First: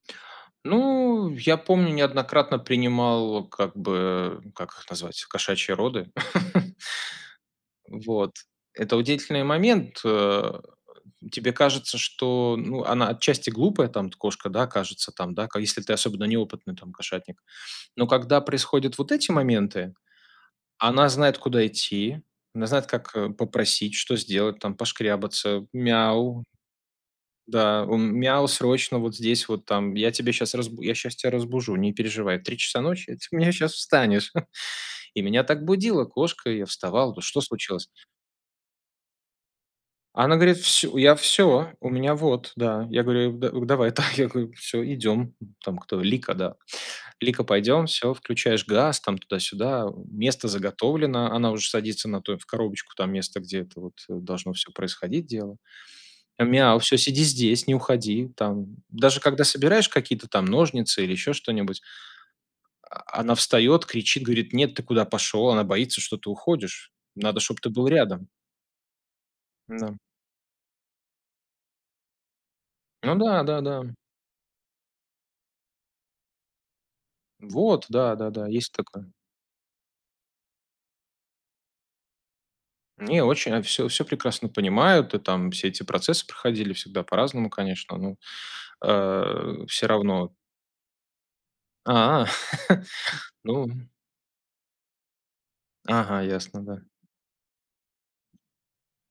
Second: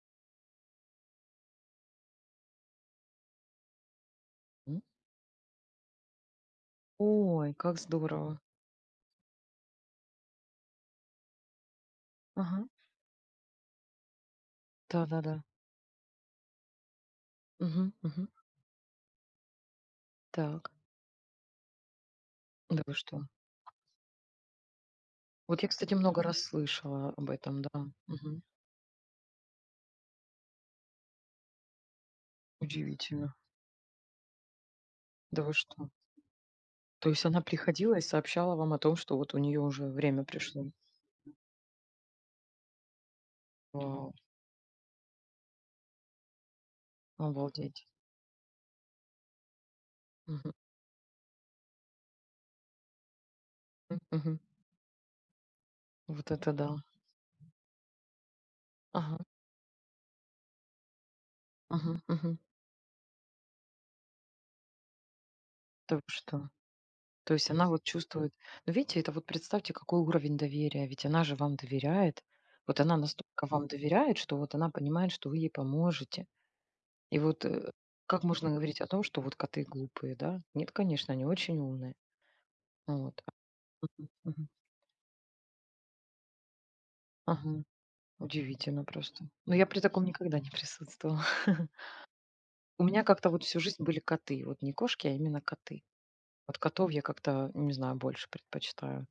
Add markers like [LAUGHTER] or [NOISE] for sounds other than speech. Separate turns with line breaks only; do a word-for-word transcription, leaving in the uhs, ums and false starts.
Ну, я помню, неоднократно принимал как бы как
М.
их назвать кошачьи роды. [LAUGHS]
Ой, как
Вот,
здорово.
это удивительный момент. Э. Тебе кажется, что
Ага.
ну она отчасти глупая там от кошка, да, кажется, там
Да-да-да.
да ка если ты особенно неопытный там кошатник.
Мгм,
Но
мгм.
когда происходят вот эти моменты,
Так.
она знает, куда идти, она
Да
знает,
вы
как,
что?
э, попросить, что сделать, там
Вот я,
пошкрябаться.
кстати, много раз
Мяу.
слышала об этом, да.
Да, у
Мгм.
мяу, срочно вот здесь вот там, я тебе щас разбу я щас тя разбужу, не переживай, я в три часа ночи ты
Удивительно.
у меня щас встанешь. [CHUCKLES] И
Да
меня
вы
так
что?
будила кошка, и я
То
вставал, да
есть она
что случилось?
приходила и сообщала вам о том, что вот у неё уже время
Она говорит,
пришло?
всю я всё у меня вот. Да. Я говорю, а г да, давай, да
Вау.
я говорю, всё, идем. М. Там кто, Лика, да, Лика,
Обалдеть.
пойдем, всё, включаешь газ, там туда-сюда, э, место
Мгм.
заготовлено. Она уже садится на то в коробочку, там место, где это вот,
М,
э,
мгм.
должно всё происходить дело.
Вот это
Мяу.
да.
Всё, сиди здесь, не уходи. Там. Даже
Ага.
когда собираешь какие-то там ножницы или еще что-нибудь
Ага, мгм.
а, она встает, кричит, говорит, нет, ты куда пошел? Она
Та вы
боится, что ты
что.
уходишь.
То
Надо,
есть
чтоб
она
ты
вот
был рядом.
чувствует. Ну видите, это вот представьте
Ну.
какой уровень доверия, ведь она же вам доверяет, вот она
Ну да
настолько вам
да-да.
доверяет, что вот она понимает, что вы ей поможете. И вот, э,
Вот, да
как
да-да,
можно
есть
говорить о том,
такое.
что вот коты глупые, да? Нет, конечно, они очень умные. Вот
Не, очень от всё всё
мгм, мгм.
прекрасно понимают. И там. Все эти процессы проходили всегда по-разному,
Ага,
конечно, но,
удивительно просто. Но
а,
я при
всё
таком
равно
никогда не присутствовала. [CHUCKLES]
А,
У
[LAUGHS]
меня как-то вот всю жизнь
ну
были коты, вот не кошки, а именно коты.
Ага,
Вот
ясно, да.
котов я как-то, не знаю, больше предпочитаю.